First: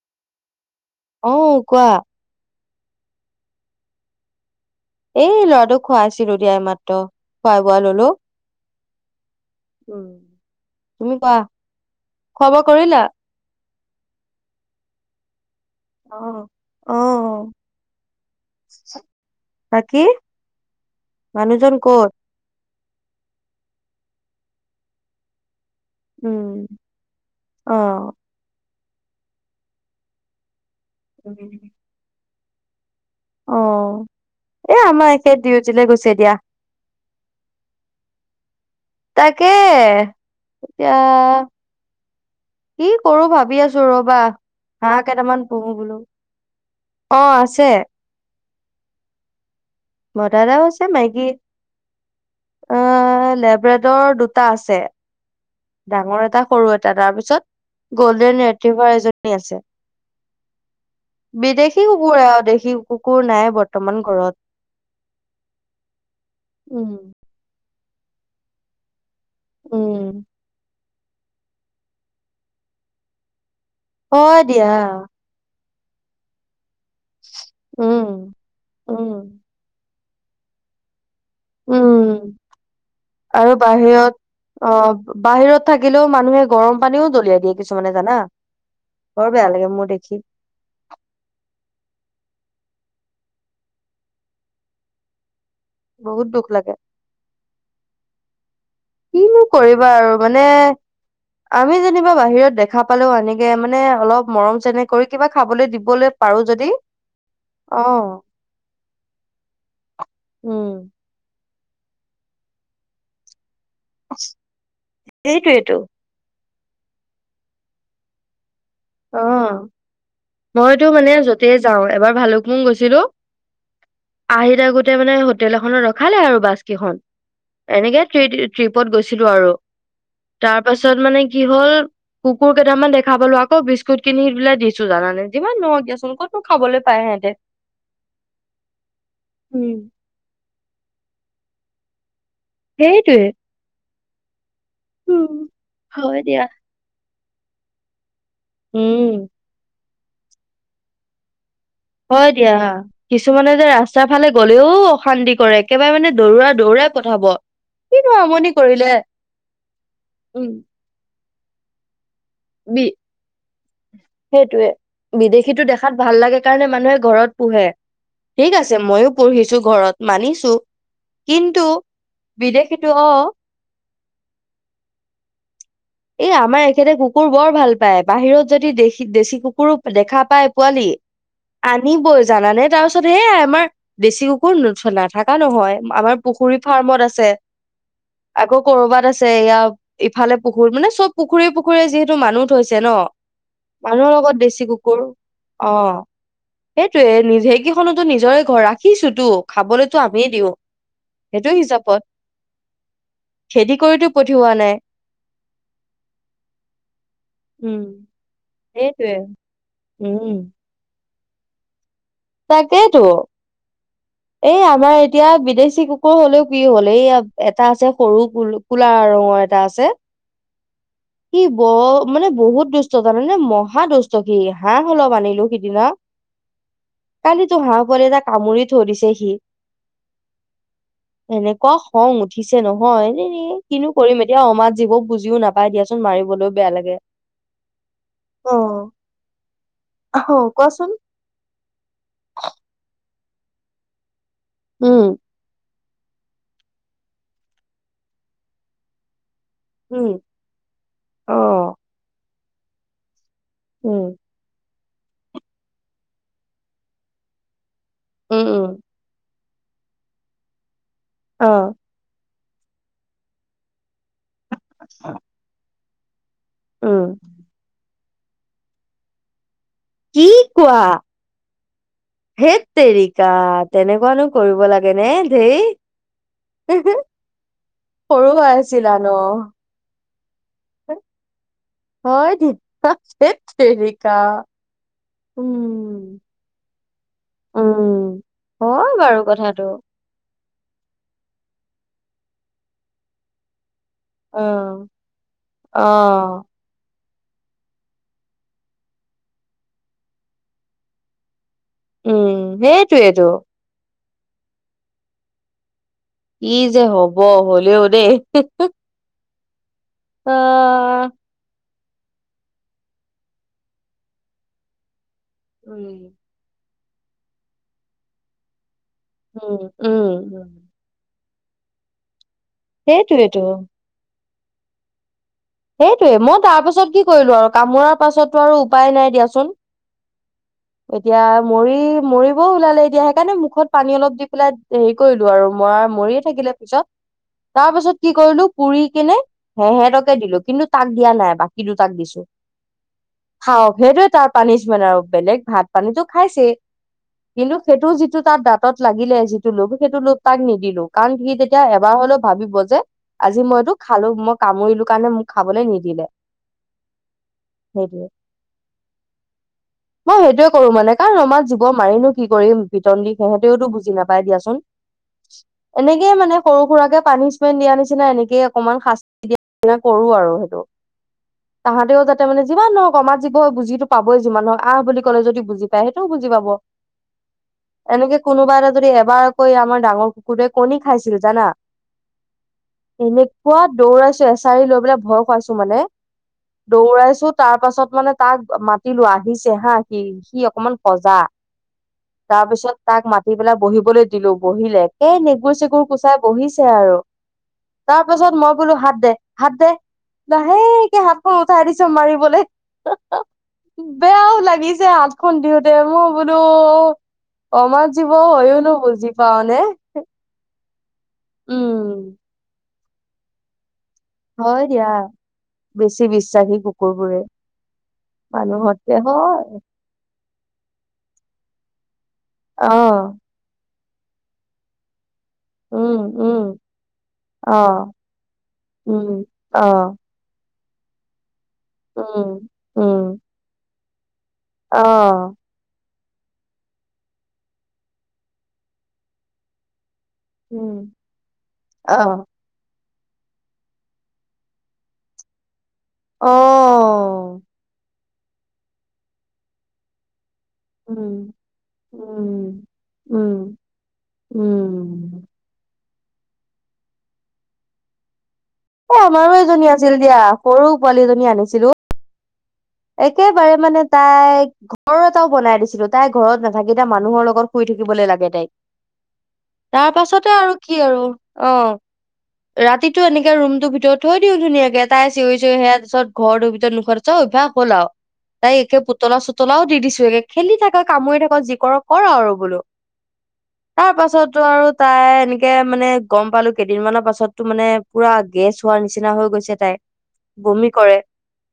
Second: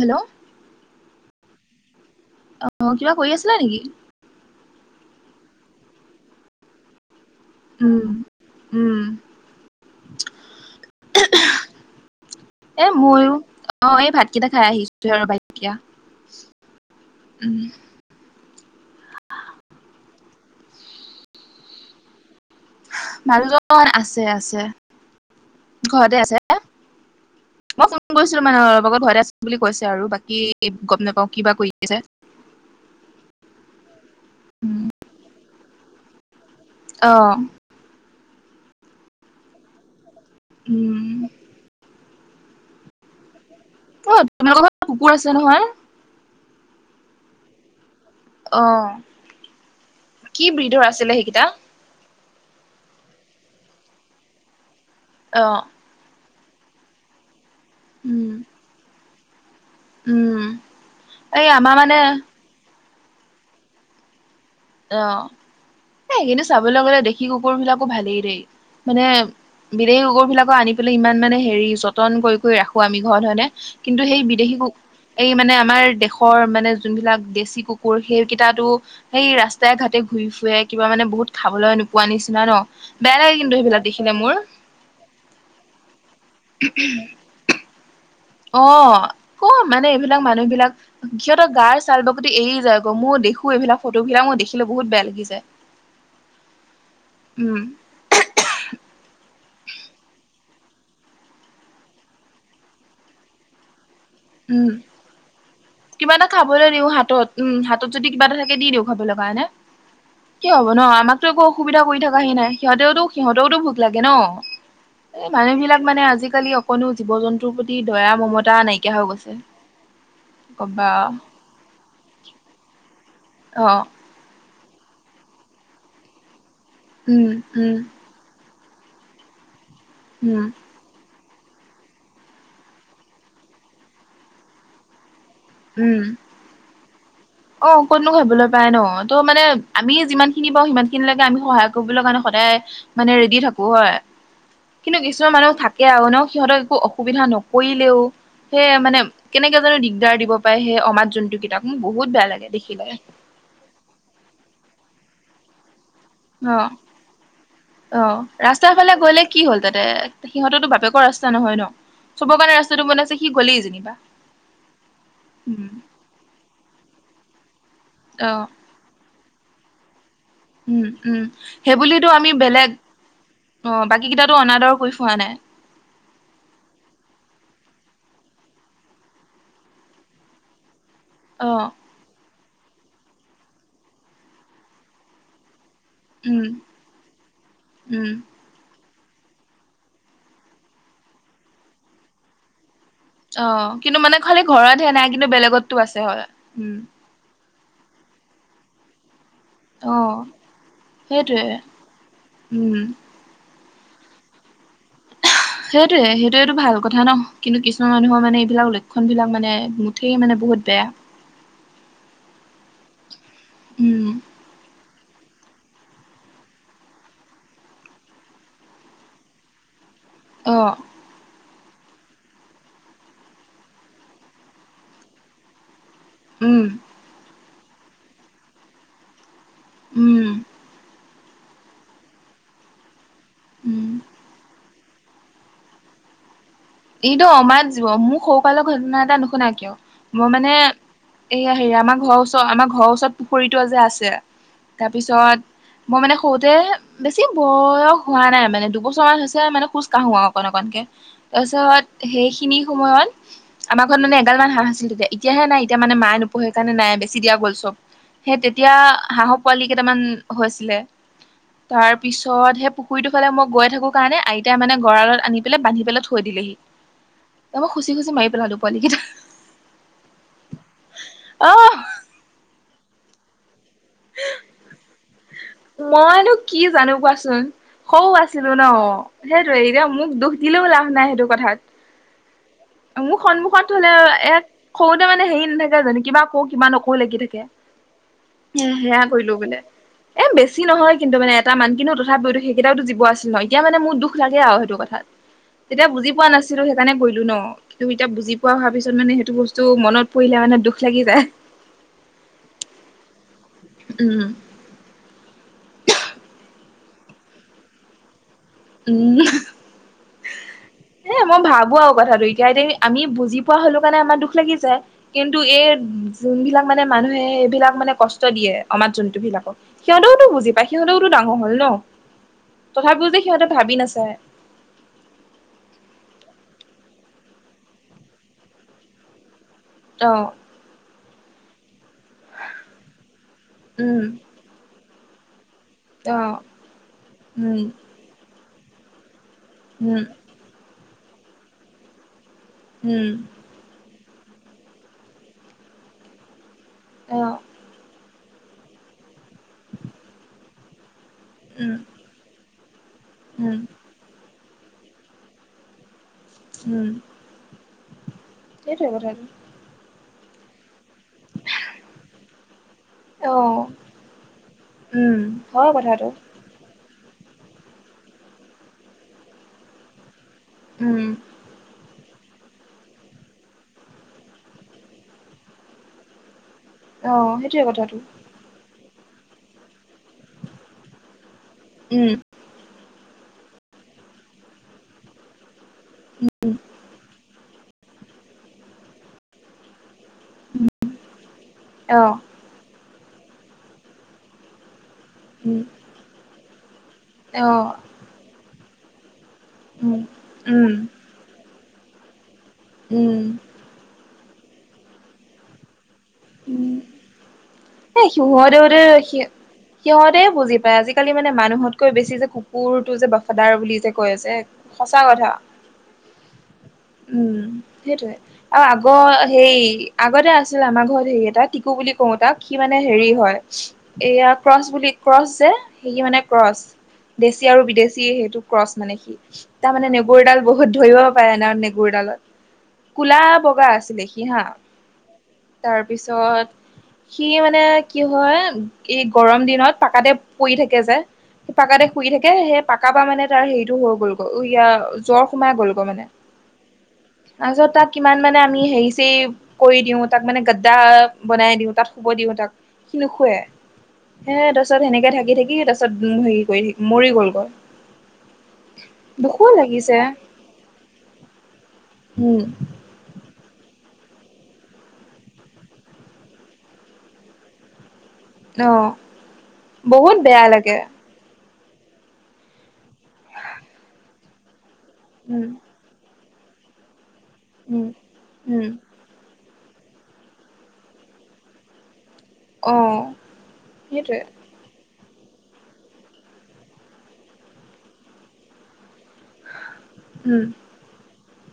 Hello. অ', কোৱা। অ', কিবা কৰি আছিলা নেকি? এই ল'ৰাটোক খুৱাইছিলো দিয়া এইমাত্ৰ, খোৱাই বোৱাই উম ল'লো। উম উম, কোৱা খোৱা বোৱা এ কৰিলা? ময়ো, অ', এই ভাতকেইটা খাই আহিছোঁ। আৰু অ', [unintelligible] অ', উম।। বাকী, মানুহজন ক'ত? মানুহজন, আছে, আছে। ঘৰতে আছে, উম, মই অ', ফোন কৰিছিলোঁ মানে অল লগত ঘৰাই আছে বুলি কৈছে আৰু বাকী গম নাপাওঁ কিবা কৰি আছে অ', এ উম, আমাৰ একে ডিউটিলৈ গৈছে দিয়া। অ'। তাকে, এতিয়া উম কি কৰোঁ ভাবি আছোঁ। ছো অ ৰ'বা, তোমালোকৰ ঘৰত হাঁহ কুকুৰ আছে কেইটামান নহয়? পোহো বোলোঁ, অ', আছে। অ'। মতা কি এটাও ব্ৰীডৰ আছে, আছিলে মাইকী সেইকেইটা? অ', লেব্ৰডৰ দুটা আছে, অ ডাঙৰ এটা সৰু এটা, তাৰপিছত উম গ'ল্ডেন ৰেটিভাৰ এজনী আছে। উম। এই আমাৰ বিদেশী মানে কুকুৰ আৰু, দেশী কুকুৰ নাই বৰ্তমান ঘৰত। অ', এই কিন্তু চাবলৈ উম। গ'লে দেশী কুকুৰবিলাকো ভালেই দেই, মানে উম, বিদেশী কুকুৰবিলাক আনি পেলাই ইমান মানে হেৰি যতন কৰি কৰি ৰাখোঁ আমি ঘৰত, হয়নে? কিন্তু সেই হয় বিদেশী, দিয়া। এই মানে আমাৰ দেশৰ মানে যোনবিলাক দেশী কুকুৰ, উম, সেই কেইটো উম, সেই ৰা ঘাতে ঘূই ফুৰে, কিবা মানে বহুত খাবলৈ নোপোৱা উম। নিচিনা ন, বেয়া লাগে আৰু কিন্তু সেইবিলাক বাহিৰত দেখিলে মোৰ। অ', বাহিৰত থাকিলেও, মানুহে গৰম পানীও দলিয়াই দিয়ে কিছুমানে জানা। অ', বৰ বেয়া ক'ৰ লাগে মোৰ মানে দেখি এইবিলাক, মানুহবিলাক, সিহঁতৰ গাৰ চাল বা এই যায়গ মই দেখোঁ, এইবিলাক, ফটোবিলাক, মই দেখিলে বহুত বেয়া লাগি যায়। বহুত দুখ লাগে। উম কি কৰিবা আৰু, মানে, আমি যেনিবা বাহিৰত দেখা পালো আনেকে মানে অলপ মৰম উম চেনেহ কৰি, কিবা খাবলৈ দিবলৈ কিবা এটা পাৰোঁ খাবলৈ যদি, দিওঁ হাতত উম হাতত যদি অ'। কিবা এটা থাকে দি দিওঁ কি উম। হ'ব ন আমাকতো একো অসুবিধা কৰি থাকাহি নাই সিহতেওো সিহঁতেওো লাগে ন এই মানুহ সেইটোৱেটো বিলাক মানে আজিকালি। অকনো জীৱ জন্তুৰ প্ৰতি দয়া মমতা নাইকিয়া হৈ গৈছে অ' মইতো কবা মানে যতে যাওঁ এবাৰ ভালুকপুং গৈছিলো। অ' আহি থকাতে মানে হোটেল এখনত ৰখালে আৰু বাছ কেইখন উম উম এনেকেই ট্ৰিপত গৈছিলো আৰু উম তাৰ পাছত মানে কি হ'ল কুকুৰ কেইটামান দেখা পালো। আকৌ বিস্কুট কিনি পেলায় দিছো জানে যিমান নহয় উম দিয়াচোন কতোনো খাবলৈ পাই সিহঁতে। অ' ক'তনো খাবলৈ পাই ন ত' মানে উম, আমি যিমান খিনি পাওঁ সিমান খিনি লৈকে আমি সহায় কৰিব কাৰণে। সদায় মানে সেইটোৱে। ৰেডি থাকো হয়। কিন্তু কিছুমান উম, মানুহ থাকে আৰু ন হয় দিয়া। সিহঁতক একো অসুবিধা নকৰিলেও। সেয়ে মানে উম, কেনেকে জানো দিগদাৰ দিব পায় সেই অমাত জন্তু কেইটাক মোক বহুত বেয়া। লাগে এতিয়া দেখিলে কিছুমানে যে ৰাস্তাৰ ফালে গ'লেও অশান্তি কৰে। একেবাৰে মানে দৌৰা অ দৌৰাই পঠাব। কিনো অ' আমনি ৰাস্তাৰ কৰিলে ফালে গ'লে কি হ'ল তাতে উম, সিহঁততো বাপেকৰ ৰাস্তা ৰাস্তা নহয় ন চ'ব কাৰণে ৰাস্তাটো বনাইছে সি গলেই যেনিবা। সেইটোয়ে বিদেশী টো উম দেখাত ভাল লাগে কাৰণে মানুহে ঘৰত পোহে। অ ঠিক আছে ময়ো পোহিছো ঘৰত। মানিছো উম উম কিন্তু সেইবুলিতো বিদেশো অ' কেইটো অনাদৰ কৰি ফোৱা নাই। এই আমাৰ এখেতে কুকুৰ বৰ ভাল পায়, বাহিৰত যদি দেশী দেশী কুকুৰো দেখা পায় পোৱালি। অ আনিবই জানানে তাৰপিছত হে আমাৰ দেছি কুকুৰ নাথকা নহয়। আমাৰ উম পুখুৰী ফাৰ্মত আছে, উম আকৌ ক'ৰবাত আছে। এয়া ইফালে কুকুৰ মানে চ'ব পুখুৰী পুখুৰীয়ে যিহেতু মানুহ থৈছে ন। অ কিন্তু মানুহৰ মানে লগত খালি বেছি ঘৰতহে কুকুৰ। নাই কিন্তু বেলেগতো আছে অ' হয় উম সেইটোৱে নিজে কি খনোতো নিজৰে ঘৰ ৰাখিছো তো। অ খাবলৈতো আমিয়ে দিওঁ। সেইটোৱে সেইটো হিচাপত। উম খেদি কৰি টো পঠিওৱা নাই। [unintelligible] সেইটোৱে, সেইটোৱেটো ভাল কথা ন, কিন্তু উম, কিছুমান মানুহৰ মানে এইবিলাক লক্ষণ সেইটোৱে বিলাক মানে মুঠেই মানে বহুত বেয়া। তাকেই তো উম এই আমাৰ এতিয়া বিদেশী কুকুৰ হ'লেও কি হ'ল? এইয়া এটা আছে সৰু কলু কলা ৰঙৰ এটা আছে। অ' কি ব মানে বহুত দুষ্ট জানানে? মহা দুষ্ট সি হাঁহ অলপ মানিলো সিদিনা উম। কালি তো হাঁহ পোৱালি এটা কামুৰি থয়দিছে সি। উম। এনেকুৱা খং উঠিছে নহয়। এনে উম কিনো কৰিম এতিয়া অমাত জীৱো বুজিও নাপায় দিয়াচোন মাৰিবলৈ। এইটো অমাত জীৱ। মোৰ সৰুকালৰ ঘটনা এটা নুশুনা কিয়? মই আহ মানে কোৱাচোন এইয়া হেৰি আমাৰ ঘৰৰ ওচৰত আমাৰ ঘৰৰ ওচৰত পুখুৰীটো যে আছে, উম তাৰপিছত মই মানে সৰুতে বেছি বয়স হোৱা নাই মানে দুবছৰ মান হৈছে। তেতিয়াই মানে খোজ উম কাঢ়ো অকণ অকণ কে। অ সেইখিনি সময়ত আমাৰ ঘৰত উম মানে এগালমান হাঁহ আছিল। এ এতিয়াহে নাই। এতিয়া মানে মায়ে নোপোহে কাৰণে নাই বেছি দিয়া গ'ল চ'ব। সেই উম উম তেতিয়া হাঁহৰ পোৱালি কেইটামান হৈছিলে। অ তাৰ পিছত সেই পুখুৰীটো ফালে মই গৈ থাকো কাৰণে আইতাই মানে গঁৰালত আনি পেলাই বান্ধি পেলাই থৈ দিলেহি। উম এ মই কি কৈছে মাৰি পেলালো পোৱালি কেইটা। কি কোৱা? অহ ধেত তেৰিকা তেনেকুৱানো কৰিব লাগে নে? ধেই মইনো কি জানো কোৱাচোন? সৰু আছিলো ন সেইটোৱে এতিয়া মোক দুখ দিলেওঁ লাভ নাই সেইটো কথাত। হয় তেতিয়া মোৰ ধেত সন্মুখত থ'লেও তেৰিকা এত সৰুতে মানে হেৰি নাথাকে জানো উম কিবা কওঁ, কিবা নক ও লাগি থাকে। উম উম হয় সেয়া বাৰু কৰিলো বোলে। কথাটো এ বেছি নহয়, কিন্তু মানে এটা মান। কিন্তু তথাপিতো সেইকেইটাও টো জীৱ আছিল হয়। এতিয়া মানে মোৰ দুখ লাগে অ আৰু সেইটো কথাত। অ তেতিয়া বুজি পোৱা নাছিলো সেইকাৰণে কৰি ছো ন। কিন্তু এতিয়া বুজি পোৱা হোৱাৰ পিছত মানে সেইটো বস্তু মনত পৰিলে মানে দুখ লাগি যায়। উম সেইটোৱে টো। উম কি যে হ'ব। হ'লেও দেই। উম অ এ মই ভাবোঁ আৰু কথাটো এতিয়া, এতিয়া কি আমি বুজি পোৱা হ'লো কাৰণে আমাৰ দুখ লাগি যায়। কিন্তু এই উম যোনবিলাক মানে মানুহে এইবিলাক মানে কষ্ট দিয়ে। অমাত জন্তুবিলাকক। উম উম সিহঁতেওতো উম বুজি পায়, সিহঁতেওতো ডাঙৰ হ'ল ন। তথাপিও যে, সেইটোৱেতো সিহঁতে ভাবি নাচায়। সেইটোৱে। মই তাৰ পাছত কি কৰিলো আৰু কামোৰাৰ পাছতো আৰু উপায় নাই দিয়াচোন। অ এতিয়া মৰি মৰিবও ওলালে এতিয়া, সেইকাৰণে মুখত পানী উম অলপ দি পেলাই হেৰি কৰিলো আৰু। মৰা অ মৰিয়ে থাকিলে। পিছত উম তাৰ পিছত কি কৰিলো, পুৰি কিনে উম সেহেতকে দিলোঁ। তাক দিয়া নাই, বাকী দুটাক দিছোঁ। উম খাওঁক সেইটোৱে তাৰ পানিচমেণ্ট আৰু বেলেগ ভাত পানীতটো খাইছেই। অ' কিন্তু সেইটোও যি টো তাৰ দাঁত লাগিলে যিটো লোক সেইটো লোক তাক নিদিলো কাৰণ সি তেতিয়া উম এবাৰ হলেও ভাবিব যে আজি উম মইতো খালো মই কামুৰিলো কাৰণে মোক খাবলৈ নিদিলে উম সৰি এইেইটোোৱব মই সেইটোয়ে কৰো মানে কাৰণ ৰমাত জীিব মাৰিনো কি কৰিম বিতন দি সিহঁতেওতো অ' বুজি নাপাই দিয়াচোন উম হয় কথাটো এনেকেইে মানে সৰু সুৰাৰাকে পানিচমেন্ট দিয়া নিচিনা এনেকে অকনমান শাস্তি দিয়া নিচনা কৰো আৰু উম তাহতে তাৰমানে যিমানহওক কম জীিব হয় বুজিো পাবই যিমানওক আহ বুলি ক'লে যদি বুজি পায় সেইটোও বুজি পাব অ সেইটোৱে কথাটো এনেকে কোনোবা এটা যদি এবাৰ কৈ আমাৰ ডাঙৰ কুকুৰটোৱে কণী খাইছিল জানা উম এনেকুৱা দৌৰাইছো এছাৰি লৈ পেলাই ভয় খুৱাইছো মানে দৌৰাইছো তাৰ পাছত মানে তাক মাতি লোৱা আহি চে হা সি সি অকমান সজা অ' তাৰপিছত তাক মাতি পেলাক বহিবলৈ দিলো বহিলে এ নেগুৰ উম চেগুৰ কুচাই বহিছে আৰু অ' তাৰ পাছত মই বোলো হাত দে হাত দে উম উম লাহেকে হাতখন উঠাই দিছ মাৰিবলৈ উম বেয়াও লাগিছে হাত খুন্দিও দে মোক বো উম অম এ যিব হয়ো ন সিহঁতেওতে বুজি সি পাওঁ নে সিহঁতে বুজি আজিকালি মানে মানুহতকৈ বেছি উম যে কুকুৰটো যে বফাদাৰ বুলি যে কৈ আছে হয় দিয়া সঁচা কথা বেছি বিশ্বাসী কুকুৰবোৰে উম সেইটয়ে আৰু মানুহতকে আগৰ হয় সেই আগতে আছো আমাৰ ঘৰত হেৰি এটা টিকু বুলি কও তাক কি অ মানে হেৰি হয় এইয়া ক্ৰচ বুলি ক্ৰছ যে সেই উম কিি মানে উম ক্ৰছ দেশী অ আৰু বিদেশী সেইটো ক্ৰচ মানে উম সি অ তাৰ মানে নগৈডাল বহুত ধৰিব পাৰে ন নেগুৰডালত উম উম কলা বগা আছিলে স অ তাৰপিছত সি মানে কি হয় এই গৰম দিনত পাকাতে পৰি উম থাকে যে। শি পাকাতে অ শুই থাকে সেই পাকা পা মানে তাৰ হেৰিটো হৈগলগৈ। ইয়া জ্বৰ সোমাই গ'ল। মানে। অ তাৰপিছত তাক কিমান মানে আমি হেৰি-চেৰি, কৰি দিওঁ তাক মানে গাদ্দা উম বনাই দিওঁ, তাত শুব দিওঁ উম তাক। সি নোশুৱে। উম সেয়া, তাৰপিছত সেনেকে উম থাকি থাকি তাৰপিছত হেৰি, কৰি মৰি গল গৈ। অ', আমাৰো এজনী আছিল দিয়া। সৰু পোৱালি এজনী আনিছিলো। উম,। একেবাৰে মানে তাই ঘৰ এটাও বনাই দিছিলো। তাই ঘৰত নাথাকে তাই মানুহৰ লগত শুই থাকিবলৈ লাগে। [unintelligible] অ তাৰ বহুত পাছতে বেয়া আৰু কি লাগে আৰু। অ',। ৰাতিটো এনেকে ৰুমটোৰ ভিতৰত থৈ দিওঁ ধুনীয়াকে তাই চিঞৰি উম চিঞৰি সেয়া পিছত ঘৰটোৰ ভিতৰত নুশুৱাতো অভ্যশ হ'ল আৰু। উম তাই উম একে পুতলা-চুত তলাওঁ দি দিছো একে। খেলি থাকক, কামুৰি থাকক যি কৰক কৰ আৰু বোলো। অ তাৰ সেইটোৱে পাছতটো আৰু তাই তেনেকে মানে গম পালো কেইদিনমানৰ পাছতটো মানে পুৰা গেছ হোৱাৰ নি চিনা হৈ গৈছে তাই, উম বমি কৰে।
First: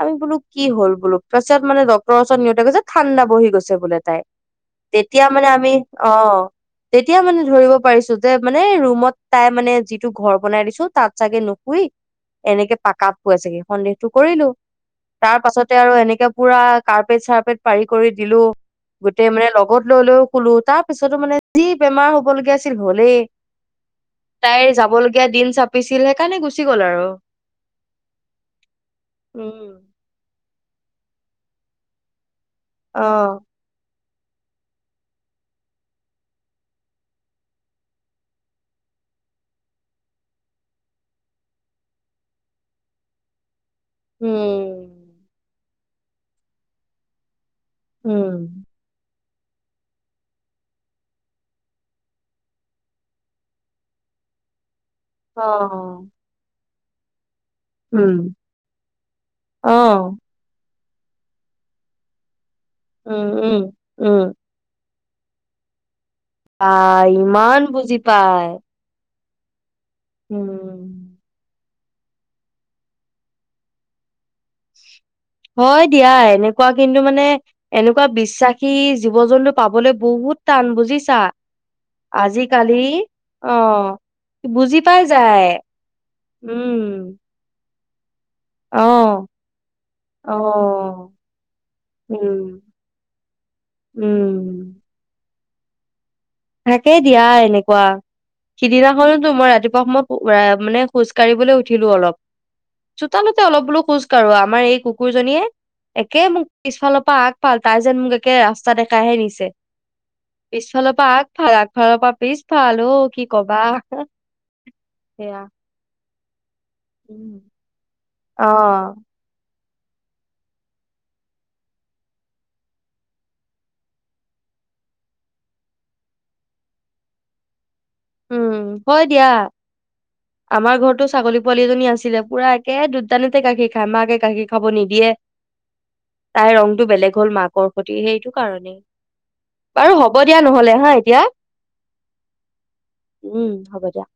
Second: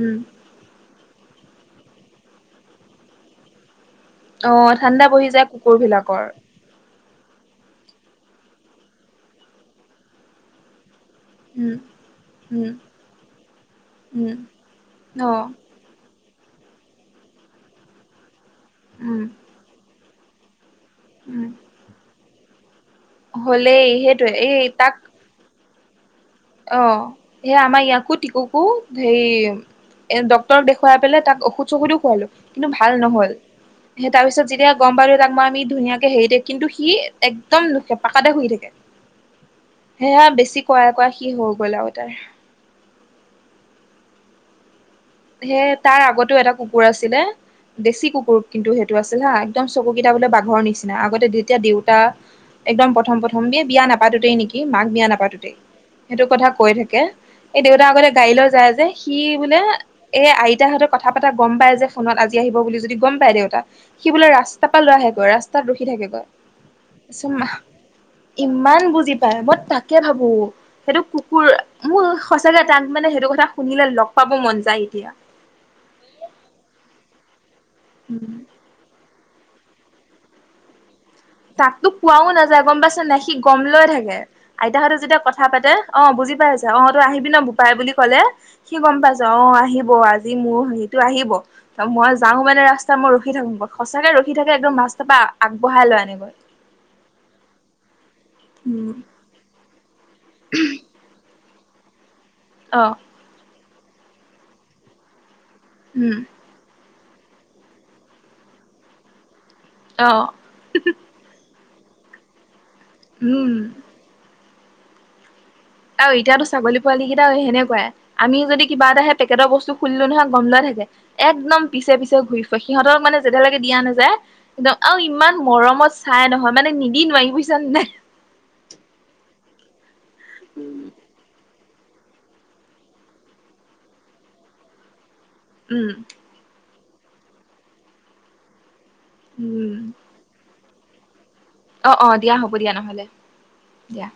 আমি উম বোলো কি হ'ল বোলো। পাছত মানে ডক্টৰ ওচৰত নিওঁতে কৈছে, ঠাণ্ডা বহি গছে বোলে তাই। অ ঠাণ্ডা তেতিয়া বহি যায় মানে আমি কুকুৰ বিলাকৰ অ',। তেতিয়া মানে ধৰিব পাৰিছো যে মানে, ৰুমত তাই মানে যিটো ঘৰ বনাই দিছো তাত চাগে উম নুশুই, উম এনেকে পাকাপ শুৱে চাগে। সন্দেহটো উম কৰিলো। অ তাৰ পাছতে আৰু এনেকে পুৰা কাৰ্পেট চাৰপেট পাৰি কৰি দিলো। উম গোটেই মানে লগত লৈ-লৈও শুলো। তাৰ পিছতো মানে উম যি বেমাৰ হ'বল- হলেই। হ'লেই সেইটোৱে এই তাইৰ তাক যাবলগীয়া দিন সব অ',। সেয়া আমাৰ ইয়াকো, টিকুকো হেৰি উম এ, ডক্তৰক দেখুৱাই পেলাই তাক ঔষধ ঔষধো খোৱালো। কিন্তু ভাল অ নহল। সেই তাৰ পিছত যেতিয়া গম পালো তাক মই আমি ধুনীয়াকে হেৰি দে, কিন্তু সি একদম নুশুৱে পাকাতে শুই থাকে। সেয়া বেছি কৰাই কৰাই সি হৈ গ'ল আৰু তাৰ। উম,। সেয়া তাৰ আগতো এটা কুকুৰ আছিলে, দেচি কুকুৰ উম কিন্তু সেইটো আছিল। হা এক্দম চকু কেইটা বোলে বাঘৰ নিচিনা, আগতে যেতিয়া দেউতা একদম প্ৰথম প্ৰথম এ বিয়া নাপা তোতেই নেকি মাক বিয়া নাপাতোতেই। অ সেইটো কথা কৈ থাকে, এই দেউতা আগতে গাড়ী উম। লৈ যায় যে, সি বোলে অ', এই আইতাহঁতে কথা পাতা গম পাই যে ফোনত আজি আহিব বুলি যদি গম পাই উম, উম, দেউতা, সি বোলে উম, ৰাস্তা পৰা লৈ আহে গৈ, ৰাস্তাত ৰখি থাকে গৈ। বা ইমান বুজি পায়। ইমান বুজি পায় মই তাকে ভাবো, সেইটো উম, কুকুৰ মোৰ সঁচাকে তাক মানে সেইটো কথা শুনিলে লগ পাব মন যায় এতিয়া। হয় দিয়া এনেকুৱা কিন্তু মানে এনেকুৱা উম বিশ্বাসী জীৱ জন্তু পাবলৈ বহুত টান বুজিচা। তকটো কোৱাও নাযায় গম পাইছা নাই সি গম লয় অ'। থাকে। বুজি আইতাহঁতে পাই যেতিয়া কথা যায়, পাতে অ', বুজি পাই উম, যায়। অ', তই আহিবি ন বোপাই বুলি ক'লে সি গম পাইছে অ', আহিব আজি মোৰ সেইটো অ'। আহিব। মই উম, যাওঁ মানে ৰাস্তা মই ৰখি থাকো। সচাকে ৰখি থাকে উম, একদম ৰাস্তাৰপা আগবঢ়াই লৈ আনে। থাকেই দিয়া এনেকুৱা। উম সিদিনাখনোতো মই ৰাতিপুৱা সময় মানে খোজ কাঢ়িবলৈ উঠিলো অলপ, অ চোতালোতে অলপ বোলো খোজ কাঢ়ো। আমাৰ এই কুকুৰজনীয়ে উম একে মোক পিছফালৰ পা আগফাল তাই যেন মোক একে ৰাস্তা দেখাই হে নিছে অ পিছফালৰ পা আগ ফাল আগফালৰ পৰা পিছ ফালৰ অ', কি উম কবা, সেয়া। আৰু এতিয়াতো ছাগলী পোৱালী কেইটাও উম। সেনেকুৱাই। আমি যদি কিবা অ' এটা হে পেকেটৰ বস্তু খুলিলো নহয় গম লয় থাকে, একদম পিছে পিছে ঘূৰি ফুৰে সিহঁতক মানে যেতিয়ালৈকে দিয়া নযায় একদম আৰু ইমান মৰমত চাই নহয় মানে নিদি নোৱাৰি বুজিছানে নাই। উম, হয় দিয়া আমাৰ ঘৰতো ছাগলী পোৱালী এজনী আছিলে, পুৰা একে দুত তানোতে গাখীৰ খায়, মাকে গাখীৰ খাব নিদিয়ে। উম। টো বেলেগ হ'ল মাকৰ সৈতে সেইটো কাৰণেই উম বাৰু হ'ব দিয়া নহ'লে হা এতিয়া। অ', অ' দিয়া হ'ব দিয়া নহলে উম হ'ব দিয়া।